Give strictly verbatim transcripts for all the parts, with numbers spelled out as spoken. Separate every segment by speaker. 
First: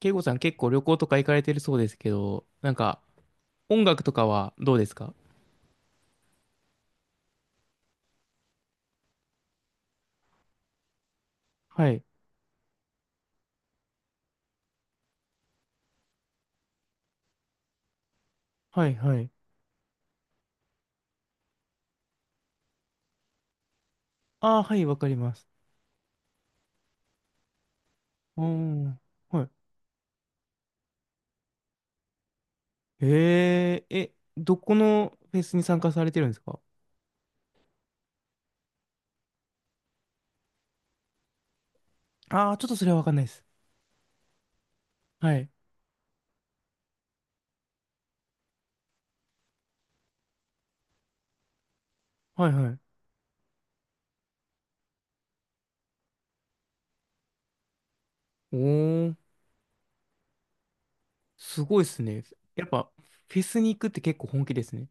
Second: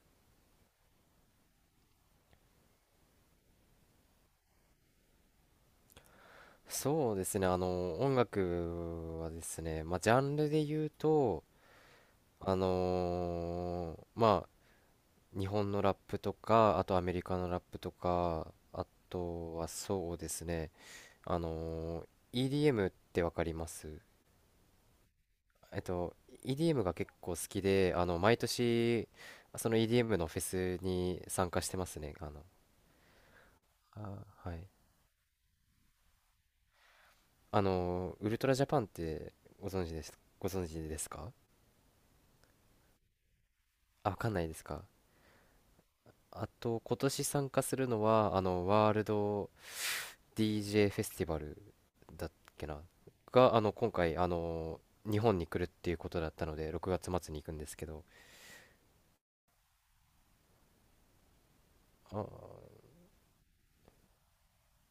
Speaker 1: 慶吾さん結構旅行とか行かれてるそうですけど、なんか音楽とかはどうですか？
Speaker 2: そうですね、あの、音楽はですね、まあ、ジャンルで言うと、
Speaker 1: はい。
Speaker 2: あのーまあ、日本のラップとか、あとアメリカのラップとか、あ
Speaker 1: はい、はい。
Speaker 2: とはそうですね、あのー イーディーエム ってわかります？
Speaker 1: ああ、はい、わかります。
Speaker 2: えっと、イーディーエム が結構好きで、あの、毎
Speaker 1: うん。
Speaker 2: 年、
Speaker 1: は
Speaker 2: その イーディーエム のフェスに参加してますね。あの、
Speaker 1: い。へえー、え、
Speaker 2: あ、は
Speaker 1: ど
Speaker 2: い。
Speaker 1: このフェスに参加されてるんですか？
Speaker 2: あのーウルトラジャパンってご存知です、ご存知ですか？
Speaker 1: ああー、ちょっとそれはわかんないです。
Speaker 2: あ、わかんないですか？
Speaker 1: はい。
Speaker 2: あと、今年参加するのは、あの、ワールド ディージェー フェスティバルだっ
Speaker 1: はい、
Speaker 2: け
Speaker 1: はい。
Speaker 2: な、が、あの、今回、あの、日本に来るっていうことだったので、ろくがつ末に行くんですけど。
Speaker 1: おー、すごいですね。やっ
Speaker 2: あ
Speaker 1: ぱ、フェスに行くって結構本気ですね。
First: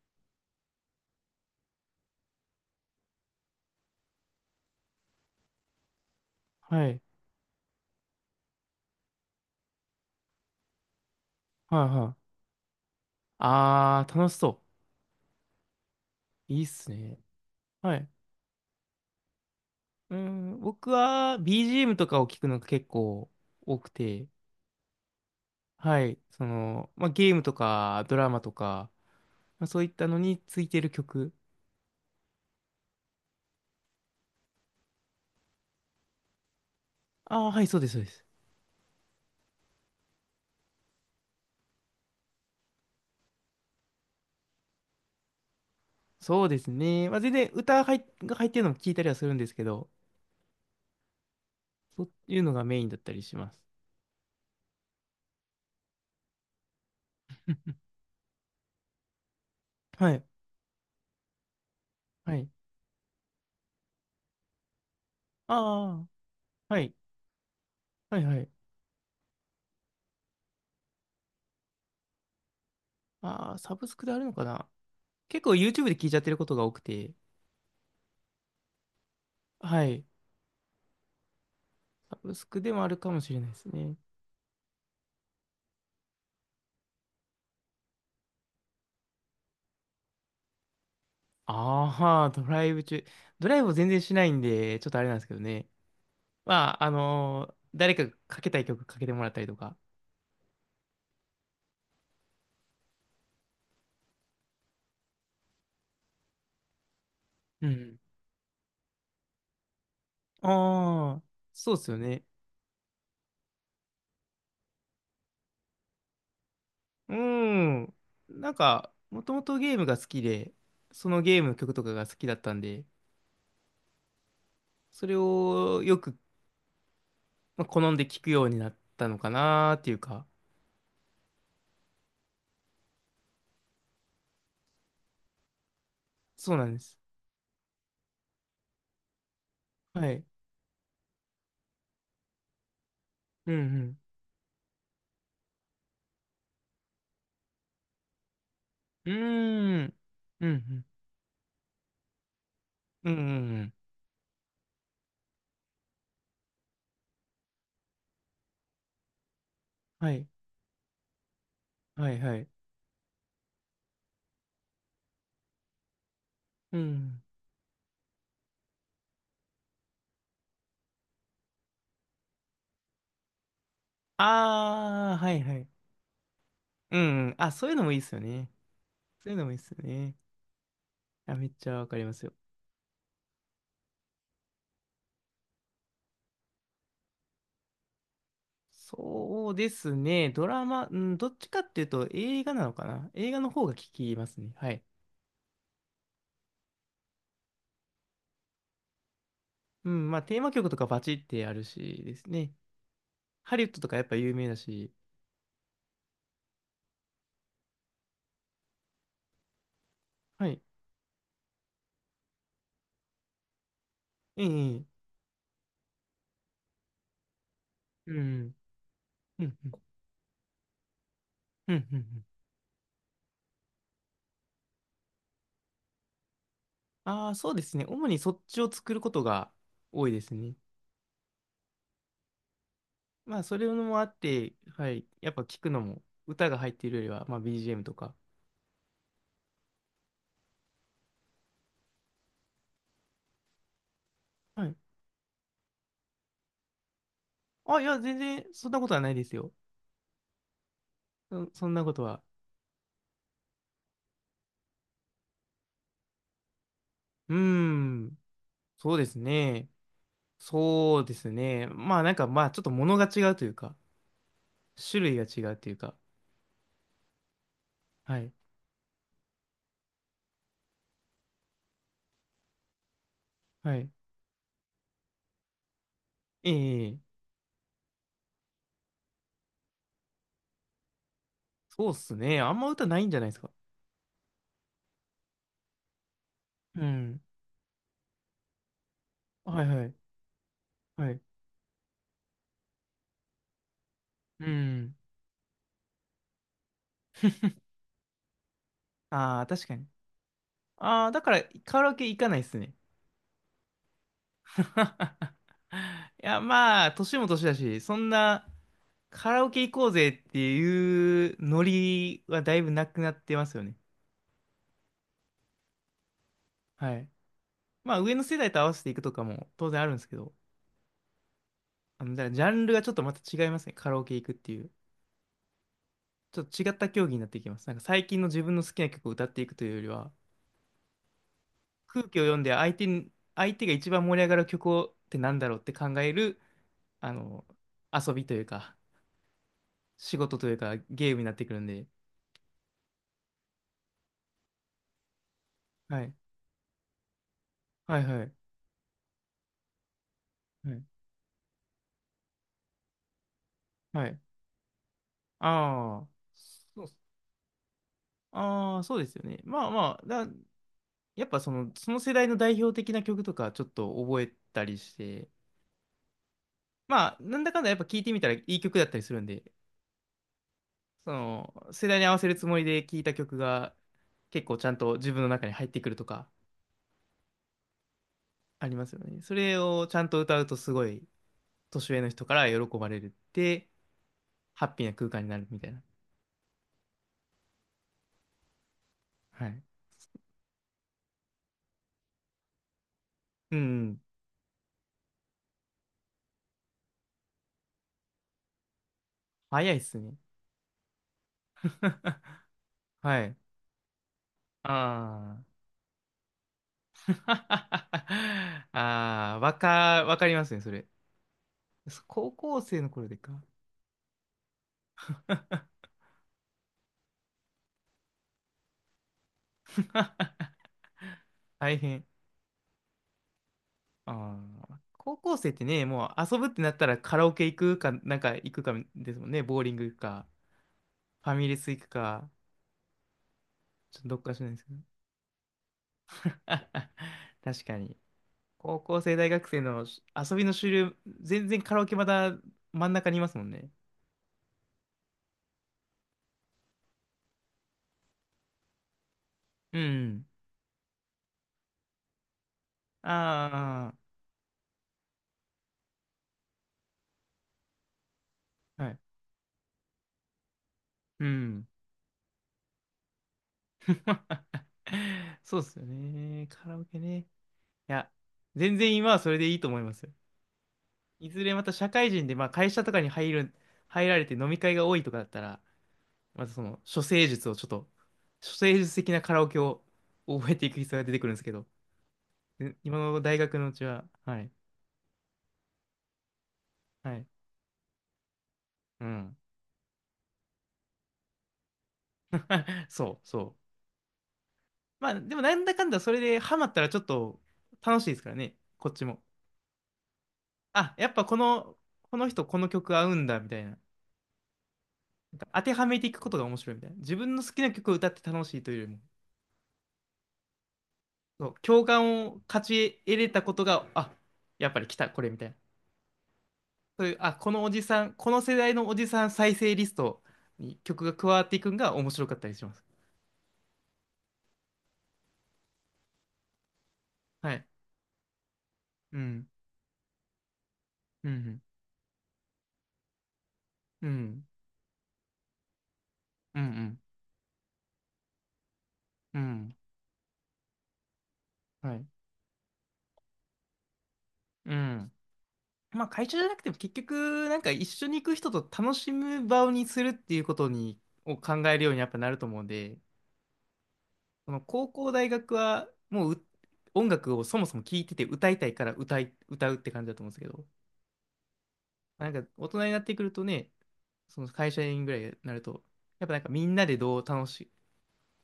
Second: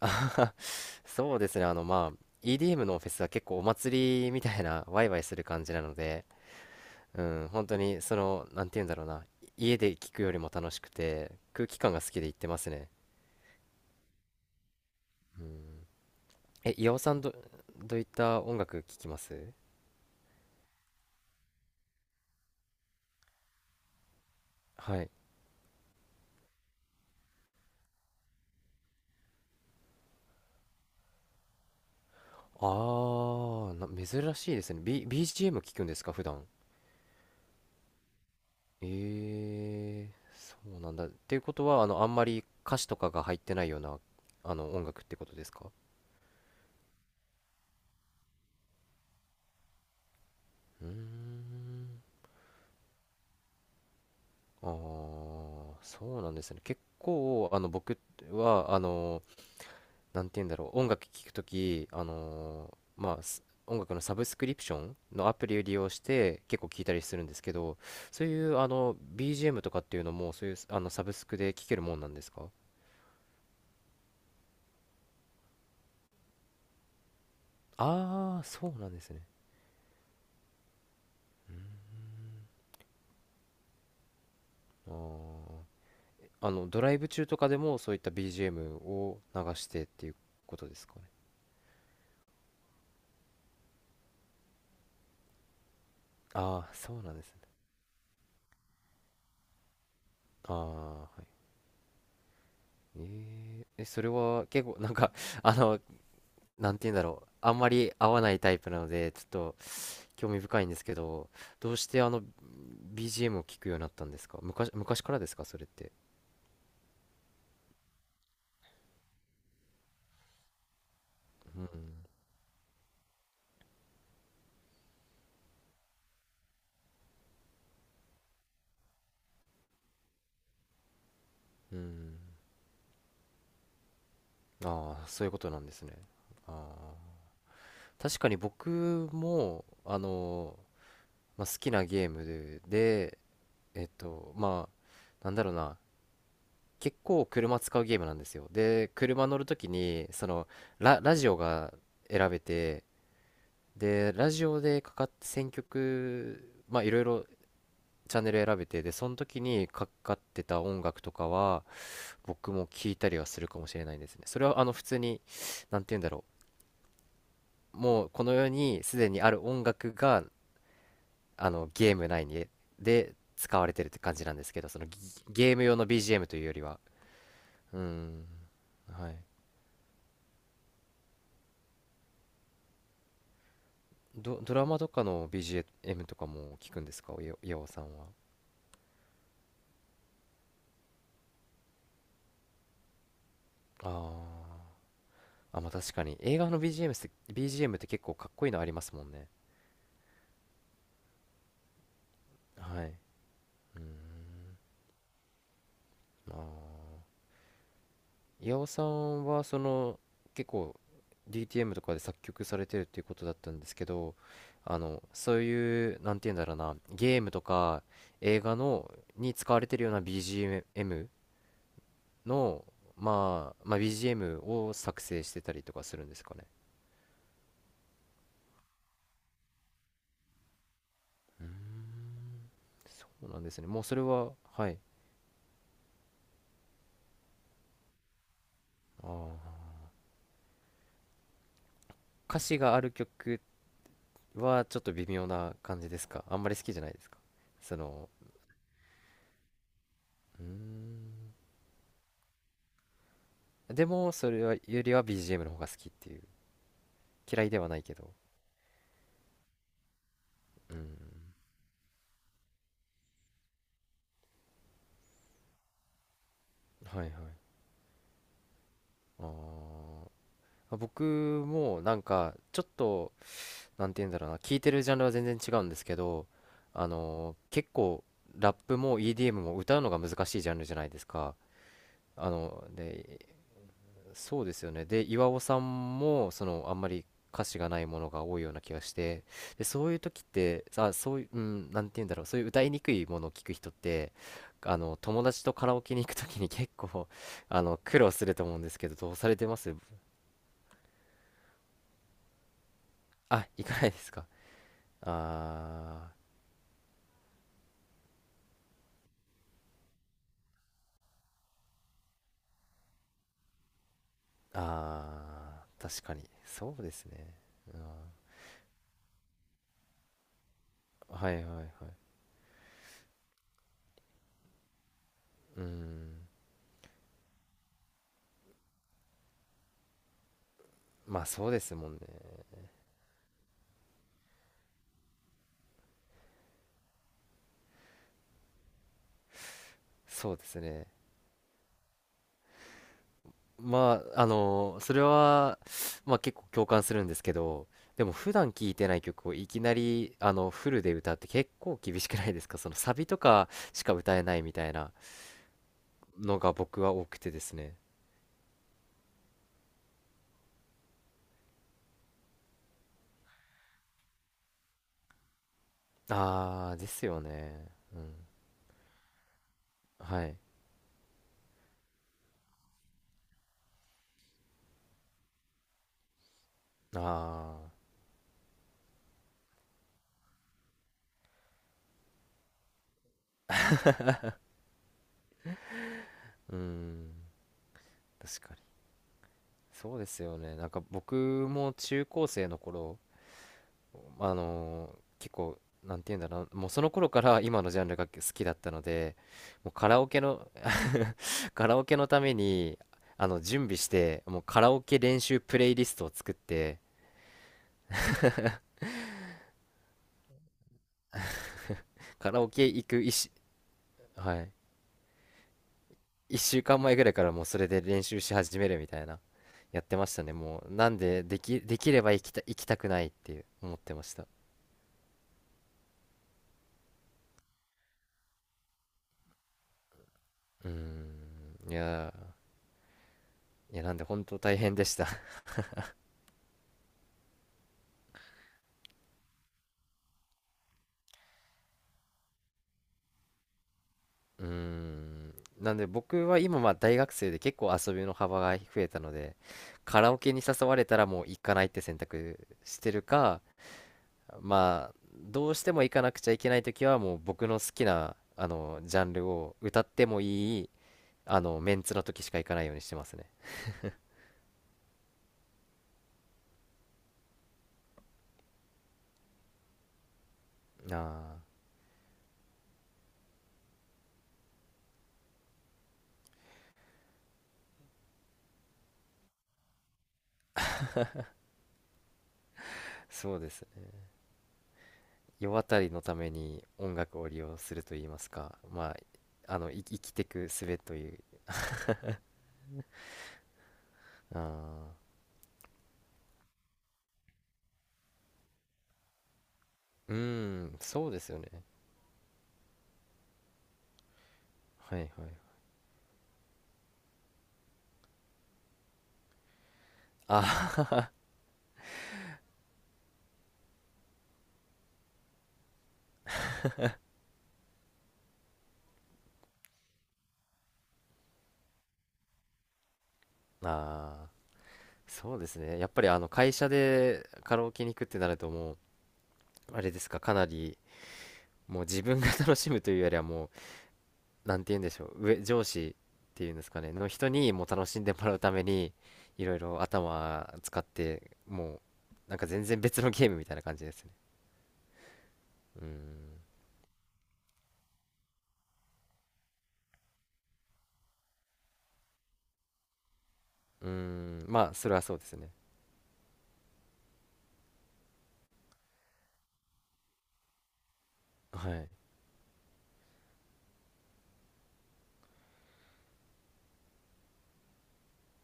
Speaker 2: あ、 そうですね、あの、まあ、イーディーエム のフェスは結構お祭りみたいな、ワイワイする感じなので、
Speaker 1: はい。
Speaker 2: うん、本当に、その、なんて言うんだろうな、家で聞くよりも楽しくて、空気
Speaker 1: はい、
Speaker 2: 感が好
Speaker 1: は
Speaker 2: きで
Speaker 1: い。
Speaker 2: 行ってますね。
Speaker 1: ああ、楽しそ
Speaker 2: うん。
Speaker 1: う。いいっ
Speaker 2: え、
Speaker 1: す
Speaker 2: 岩尾さ
Speaker 1: ね。
Speaker 2: んど、ど
Speaker 1: は
Speaker 2: ういっ
Speaker 1: い。
Speaker 2: た音楽聴きます？
Speaker 1: うん、僕は ビージーエム とかを聞くのが結構多くて、
Speaker 2: はい。
Speaker 1: はい、その、まあ、ゲームとかドラマとか、まあ、そういったのについてる曲。
Speaker 2: ああ、な、珍しいですね。B、ビージーエム 聞くんですか、普段。
Speaker 1: ああ、はい、そうです、そうです。
Speaker 2: ええ、そうなんだ。っていうことは、あの、あんまり歌詞とかが入ってないような、あの、音楽ってことですか？
Speaker 1: そうですね。まあ、全然歌入っが入ってるのも聞いたりはするんですけど、
Speaker 2: うーん。
Speaker 1: そういうのがメインだったりします。
Speaker 2: ああ、そうなんですね。結構、あの、僕は、あの、
Speaker 1: は
Speaker 2: な
Speaker 1: い、
Speaker 2: んて言うんだろう、音楽聴くとき、あ
Speaker 1: はい。
Speaker 2: のーまあ、す音楽のサブスクリプションのアプリを利用し
Speaker 1: ああ、
Speaker 2: て結構
Speaker 1: は
Speaker 2: 聴いた
Speaker 1: い、
Speaker 2: りするんですけど、
Speaker 1: はい、
Speaker 2: そう
Speaker 1: は
Speaker 2: い
Speaker 1: い。
Speaker 2: うあの ビージーエム とかっていうのも、そういうあのサブスクで聴けるもんなんですか？
Speaker 1: ああ、サブスクであるのかな。結構 YouTube で聞いちゃってることが多くて、
Speaker 2: ああー、そうなんですね。
Speaker 1: はい、サブスクでもあるかもしれないですね。
Speaker 2: あーあの、ドライブ中とかでもそういった ビージーエム を流してっていうことですかね。
Speaker 1: ああ、ドライブ中。ドライブを全然しないんで、ちょっとあれなんですけどね。
Speaker 2: あ
Speaker 1: ま
Speaker 2: あ、
Speaker 1: あ、あ
Speaker 2: そうなんですね。
Speaker 1: のー誰かがかけたい曲かけてもらったりとか。
Speaker 2: ああ、はい。えーえ、それは結構なんか あの、なんて言うんだろう。あん
Speaker 1: う
Speaker 2: まり
Speaker 1: ん。
Speaker 2: 合わないタイプなので、ちょっと興味深いんですけ
Speaker 1: ああ、
Speaker 2: ど、ど
Speaker 1: そうっ
Speaker 2: うし
Speaker 1: すよ
Speaker 2: てあの
Speaker 1: ね。
Speaker 2: ビージーエム を聞くようになったんですか？昔、昔からですか、それって？
Speaker 1: うん。なんか、もともとゲームが好きで、そのゲームの
Speaker 2: うん。
Speaker 1: 曲とかが好きだったんで、それをよく、まあ、好んで聴くようになったのかなーっていうか、
Speaker 2: うん。ああ、そういうことなんですね。あ
Speaker 1: そうなんで
Speaker 2: あ。
Speaker 1: す。
Speaker 2: 確かに僕も、あ
Speaker 1: はい。
Speaker 2: の、まあ、好きなゲームで、で
Speaker 1: う
Speaker 2: えっ
Speaker 1: ん
Speaker 2: と、まあ、なんだろうな。結構車使うゲームなんですよ。で、
Speaker 1: う
Speaker 2: 車乗るとき
Speaker 1: ん。うーん。
Speaker 2: に、そ
Speaker 1: う
Speaker 2: の、
Speaker 1: んうん。
Speaker 2: ラ、ラジオが選べて、
Speaker 1: うんうんうん。
Speaker 2: で、ラジオでかかって選曲、まあいろいろチャンネル選べて、で、その時にか
Speaker 1: は
Speaker 2: かっ
Speaker 1: い。
Speaker 2: てた音楽とかは、
Speaker 1: はいはい。
Speaker 2: 僕も聞いたりはするかもしれないですね。それは、あの、普通に、なんて言うんだろ
Speaker 1: うん。
Speaker 2: う。もう、この世にすでにある音楽が、あの、ゲーム内に、で、使われてるって感じなんですけど、その、ギ
Speaker 1: ああ、はい
Speaker 2: ゲ
Speaker 1: は
Speaker 2: ーム
Speaker 1: い。
Speaker 2: 用の ビージーエム というよりは。
Speaker 1: うんうん。あ、そういう
Speaker 2: うー
Speaker 1: のもいいっすよ
Speaker 2: ん。
Speaker 1: ね。
Speaker 2: はい。
Speaker 1: そういうのもいいっすよね。や、めっちゃわかりますよ。
Speaker 2: ド、ドラマとかの ビージーエム とかも聞くんですか、およ岩尾さんは？
Speaker 1: そうですね。ドラマ、うん、どっちかっていうと映画なのかな。映画の方が効きますね。
Speaker 2: あ
Speaker 1: はい。
Speaker 2: あ。あ、まあ確かに。映画の ビージーエム って、ビージーエム って結構かっこいいのありますもんね。
Speaker 1: うん、まあテーマ曲とかバチってあるしですね。
Speaker 2: はい。
Speaker 1: ハリウッド
Speaker 2: うー
Speaker 1: とかやっぱ有名だ
Speaker 2: ん。
Speaker 1: し。
Speaker 2: あー岩尾さんはその
Speaker 1: は
Speaker 2: 結
Speaker 1: い。
Speaker 2: 構 ディーティーエム とかで作曲されてるっていうことだったんですけど、
Speaker 1: え
Speaker 2: あ
Speaker 1: え、
Speaker 2: のそういう、なんて言うんだろうな、ゲームとか
Speaker 1: うん、
Speaker 2: 映画のに
Speaker 1: う
Speaker 2: 使
Speaker 1: ん、
Speaker 2: われ
Speaker 1: う
Speaker 2: て
Speaker 1: ん、
Speaker 2: るような ビージーエム
Speaker 1: うん、うん。
Speaker 2: の、まあ、まあ、ビージーエム を作成してたりとかするんですかね？
Speaker 1: ああー、そうですね。主にそっちを作ることが多いですね。
Speaker 2: うん。そう
Speaker 1: ま
Speaker 2: な
Speaker 1: あ
Speaker 2: んで
Speaker 1: そ
Speaker 2: す
Speaker 1: れ
Speaker 2: ね。もうそ
Speaker 1: も
Speaker 2: れ
Speaker 1: あっ
Speaker 2: は、
Speaker 1: て、
Speaker 2: はい。
Speaker 1: はい。やっぱ聞くのも、歌が入っているよりは、まあ ビージーエム とか。
Speaker 2: あー歌詞がある曲は
Speaker 1: はい。
Speaker 2: ちょっと微妙な感じですか？あんまり好きじゃないですか、そ
Speaker 1: あ、いや、
Speaker 2: の？
Speaker 1: 全然そんなことはないですよ。
Speaker 2: うーん。
Speaker 1: そ、そんなことは。
Speaker 2: でもそれはよりは ビージーエム の方が好きっていう、
Speaker 1: うー
Speaker 2: 嫌いではないけど？
Speaker 1: ん。そうですね。
Speaker 2: うん、
Speaker 1: そうですね。まあなんかまあちょっと物が違うというか、種類が違うというか。
Speaker 2: はいはい。
Speaker 1: はい。
Speaker 2: あー、僕もなんかちょっと、
Speaker 1: は
Speaker 2: な
Speaker 1: い。
Speaker 2: んて言うんだろうな、聞いてるジャンルは全然違うんですけど、あ
Speaker 1: ええ、
Speaker 2: のー結構ラップも イーディーエム も歌うのが難しいジャンルじゃないですか？
Speaker 1: そうっす
Speaker 2: あ
Speaker 1: ね。あん
Speaker 2: の
Speaker 1: ま歌ないんじ
Speaker 2: で
Speaker 1: ゃないですか。
Speaker 2: そうですよね。で、岩尾さんも、その、あん
Speaker 1: う
Speaker 2: まり
Speaker 1: ん。
Speaker 2: 歌詞がないものが多いような気がして、
Speaker 1: は
Speaker 2: で、
Speaker 1: いは
Speaker 2: そう
Speaker 1: い。
Speaker 2: いう時って、さ、
Speaker 1: は
Speaker 2: そ
Speaker 1: い。
Speaker 2: ういう、うん、なんて言うんだろう、そういう歌いにくいものを聞く人って、
Speaker 1: う
Speaker 2: あ
Speaker 1: ん。
Speaker 2: の、友達とカラオケに行く時に結構、あ の、苦労すると思うんですけど、どうされ
Speaker 1: ああ、
Speaker 2: てま
Speaker 1: 確
Speaker 2: す？
Speaker 1: かに。ああ、だからカラオケ行かないっすね。
Speaker 2: あ、行かないですか？ あ
Speaker 1: いや、まあ、年も年だし、そんなカラオケ行こうぜっていうノリはだいぶなくなってますよね。
Speaker 2: ー、あー、確かに。そうで
Speaker 1: は
Speaker 2: す
Speaker 1: い。
Speaker 2: ね。うん、
Speaker 1: まあ、上の世代と合わせていくとかも当然あるんですけど。
Speaker 2: はいはいはい。
Speaker 1: あの、じゃジャンルがちょっとまた違いますね。カラオケ行くっていう。
Speaker 2: うん。
Speaker 1: ちょっと違った競技になっていきます。なんか最近の自分の好きな曲を歌っていくというよりは、
Speaker 2: まあそうですもんね。
Speaker 1: 空気を読んで相手に、相手が一番盛り上がる曲をってなんだろうって考える、あの、遊びというか、仕
Speaker 2: そう
Speaker 1: 事
Speaker 2: で
Speaker 1: という
Speaker 2: す
Speaker 1: か、
Speaker 2: ね。
Speaker 1: ゲームになってくるんで。
Speaker 2: まあ、あの、それは、
Speaker 1: はい。
Speaker 2: まあ結構共感するんですけど、
Speaker 1: は
Speaker 2: で
Speaker 1: い
Speaker 2: も
Speaker 1: は
Speaker 2: 普
Speaker 1: い。
Speaker 2: 段聴いてない曲をいきなり、あの、フ
Speaker 1: は
Speaker 2: ル
Speaker 1: い。
Speaker 2: で歌うって結構厳しくないですか？ そのサビとかしか
Speaker 1: は
Speaker 2: 歌
Speaker 1: い。
Speaker 2: えないみたいな
Speaker 1: ああ、
Speaker 2: のが僕
Speaker 1: そうっ
Speaker 2: は
Speaker 1: す、
Speaker 2: 多くてですね。
Speaker 1: ああ、そうですよね。まあまあ、だ、やっぱその、その世代の代表的な曲とかちょっと覚えたりして、
Speaker 2: ああ、です
Speaker 1: まあ、
Speaker 2: よ
Speaker 1: なんだかんだ
Speaker 2: ね。
Speaker 1: やっぱ
Speaker 2: う
Speaker 1: 聴いてみ
Speaker 2: ん。
Speaker 1: たらいい曲だったりするんで、
Speaker 2: はい。
Speaker 1: その、世代に合わせるつもりで聴いた曲が結構ちゃんと自分の中に入ってくるとか
Speaker 2: ああ、
Speaker 1: ありますよね。それをちゃんと歌うとすごい年上の人から喜ばれるって、ハッピーな空間になるみたいな。
Speaker 2: うん。確かに。
Speaker 1: はい。
Speaker 2: そうですよね。なんか僕も中高生の頃、
Speaker 1: うん。
Speaker 2: あのー結構、なんて言うんだろう、もうその頃から今のジャンルが好きだったので、も
Speaker 1: 早
Speaker 2: う
Speaker 1: いっ
Speaker 2: カ
Speaker 1: す
Speaker 2: ラオ
Speaker 1: ね。
Speaker 2: ケのカラオケのた めに
Speaker 1: は
Speaker 2: あ
Speaker 1: い。
Speaker 2: の準備して、もうカラオケ練
Speaker 1: あ
Speaker 2: 習
Speaker 1: あ。
Speaker 2: プレイリストを作って、
Speaker 1: ああ、わか、わかりますね、それ。そ高
Speaker 2: カラオ
Speaker 1: 校
Speaker 2: ケ
Speaker 1: 生
Speaker 2: 行
Speaker 1: の
Speaker 2: く
Speaker 1: 頃
Speaker 2: 一
Speaker 1: で
Speaker 2: し、
Speaker 1: か。
Speaker 2: はい、いっしゅうかんまえぐらいからもうそれで練習し始めるみたいな、やってましたね。も うなんで、でき、
Speaker 1: 大
Speaker 2: できれ
Speaker 1: 変。
Speaker 2: ば行きた、行きたくないっていう思ってました。
Speaker 1: ああ、高校生ってね、もう遊ぶってなったらカラオケ行くか、なんか行くかですもんね。ボーリング行くか、
Speaker 2: うー
Speaker 1: ファミレ
Speaker 2: ん、
Speaker 1: ス
Speaker 2: い
Speaker 1: 行く
Speaker 2: や
Speaker 1: か、
Speaker 2: ー、いや、な
Speaker 1: ち
Speaker 2: ん
Speaker 1: ょっ
Speaker 2: で
Speaker 1: とどっ
Speaker 2: 本
Speaker 1: か
Speaker 2: 当
Speaker 1: しない
Speaker 2: 大
Speaker 1: ですけ
Speaker 2: 変
Speaker 1: ど。
Speaker 2: でした。
Speaker 1: 確かに。高校生、大学生のし遊びの主流、全然カラオケまだ真ん中にいますもんね。
Speaker 2: うーん、なんで僕は今まあ大学生で結構遊びの幅が増えたので、
Speaker 1: う
Speaker 2: カラオ
Speaker 1: ん。
Speaker 2: ケに誘われたらもう行かないって選択してるか、
Speaker 1: あ
Speaker 2: まあどうしても行かなくちゃいけない時はもう僕の好きなあの
Speaker 1: あ、は
Speaker 2: ジ
Speaker 1: い。
Speaker 2: ャンルを歌ってもいい
Speaker 1: う
Speaker 2: あの
Speaker 1: ん。
Speaker 2: メンツの時しか行かないようにしてますね。
Speaker 1: そうっすよね。カラオケね。いや、全然今はそれでいいと思いますよ。い
Speaker 2: あ
Speaker 1: ずれま
Speaker 2: あ、
Speaker 1: た社会人で、まあ会社とかに入る、入られて飲み会が多いとかだったら、まずその、処世術をちょっと、処世術的なカラオケを覚えていく必要が出てくるんですけど、で今の
Speaker 2: そ
Speaker 1: 大
Speaker 2: うで
Speaker 1: 学
Speaker 2: す
Speaker 1: のうち
Speaker 2: ね。
Speaker 1: は、はい、
Speaker 2: 世渡りのために音
Speaker 1: は
Speaker 2: 楽
Speaker 1: い、
Speaker 2: を利用すると言いますか、まあ、
Speaker 1: うん。
Speaker 2: あのい生きてく術という。
Speaker 1: そう、そう。
Speaker 2: あ
Speaker 1: ま
Speaker 2: あ、
Speaker 1: あ、でもなんだかんだそれでハマったらちょっと楽しいですからね、こっちも。
Speaker 2: うーん、
Speaker 1: あ、や
Speaker 2: そう
Speaker 1: っ
Speaker 2: で
Speaker 1: ぱ
Speaker 2: す
Speaker 1: こ
Speaker 2: よね。
Speaker 1: の、この人この曲合うんだ、みたいな。
Speaker 2: はいはい。
Speaker 1: なんか当てはめていくことが面白いみたいな。自分の好きな曲を歌って楽しいというよりも、
Speaker 2: あ
Speaker 1: そう、共感を勝ち得れたことが、あ、やっぱり来た、これみたいな。そういう、あ、このおじさん、この世代のおじさん再生リストに曲が加わっていくんが面白かったりします。
Speaker 2: あ、そうですね。やっぱりあの会社で
Speaker 1: は
Speaker 2: カラ
Speaker 1: い。
Speaker 2: オケに行くってなるともう
Speaker 1: うん。
Speaker 2: あれですか、かなり
Speaker 1: うん。
Speaker 2: もう自分が楽しむというよりは、もう、
Speaker 1: うん。
Speaker 2: なんて言うんでしょう、上、上司っていうん
Speaker 1: う
Speaker 2: で
Speaker 1: ん。う
Speaker 2: すかね、
Speaker 1: ん。
Speaker 2: の人にもう楽しんでもらうために、
Speaker 1: う
Speaker 2: いろい
Speaker 1: ん
Speaker 2: ろ頭使って、も
Speaker 1: はい。
Speaker 2: う、なんか全然別のゲームみたいな感じですね。
Speaker 1: うん。
Speaker 2: うん。
Speaker 1: まあ、会社じゃなくても結局、なんか一緒に行く人と楽しむ場にするっていうことに、を考えるようにやっぱなると思うんで、
Speaker 2: うーん、
Speaker 1: その
Speaker 2: まあ、
Speaker 1: 高
Speaker 2: それは
Speaker 1: 校、
Speaker 2: そうで
Speaker 1: 大
Speaker 2: すね。
Speaker 1: 学はもうう音楽をそもそも聴いてて歌いたいから歌い、歌うって感じだと思うんですけど、
Speaker 2: はい。
Speaker 1: なんか大人になってくるとね、その会社員ぐらいになると、やっぱなんかみんなでどう楽し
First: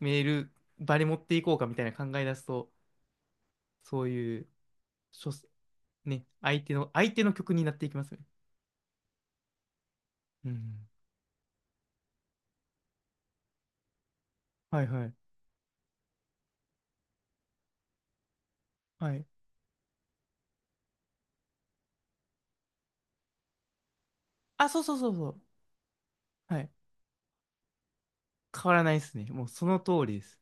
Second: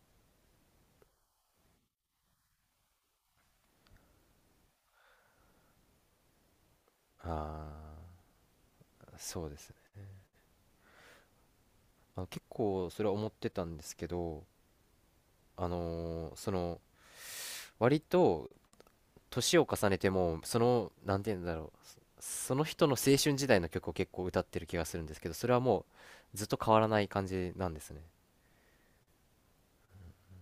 Speaker 1: める場に持っていこうかみたいな考え出すと、そういう、諸ね、相手の、相手の曲になっていきますよ
Speaker 2: あ
Speaker 1: ね。
Speaker 2: あ、そうですね。
Speaker 1: うん。
Speaker 2: まあ、結構、それは思ってたんですけど、
Speaker 1: はいはい。
Speaker 2: あのーその、割と、
Speaker 1: はい。
Speaker 2: 年を重ねても、その、なんて言うんだろう、そその人の青春時代の曲を結構歌ってる
Speaker 1: あ、
Speaker 2: 気
Speaker 1: そう
Speaker 2: が
Speaker 1: そ
Speaker 2: す
Speaker 1: う
Speaker 2: るん
Speaker 1: そう
Speaker 2: です
Speaker 1: そ
Speaker 2: けど、
Speaker 1: う。
Speaker 2: それはもう、ずっと
Speaker 1: はい。
Speaker 2: 変わらない感じなんですね。
Speaker 1: 変わらないですね。もうその通りです。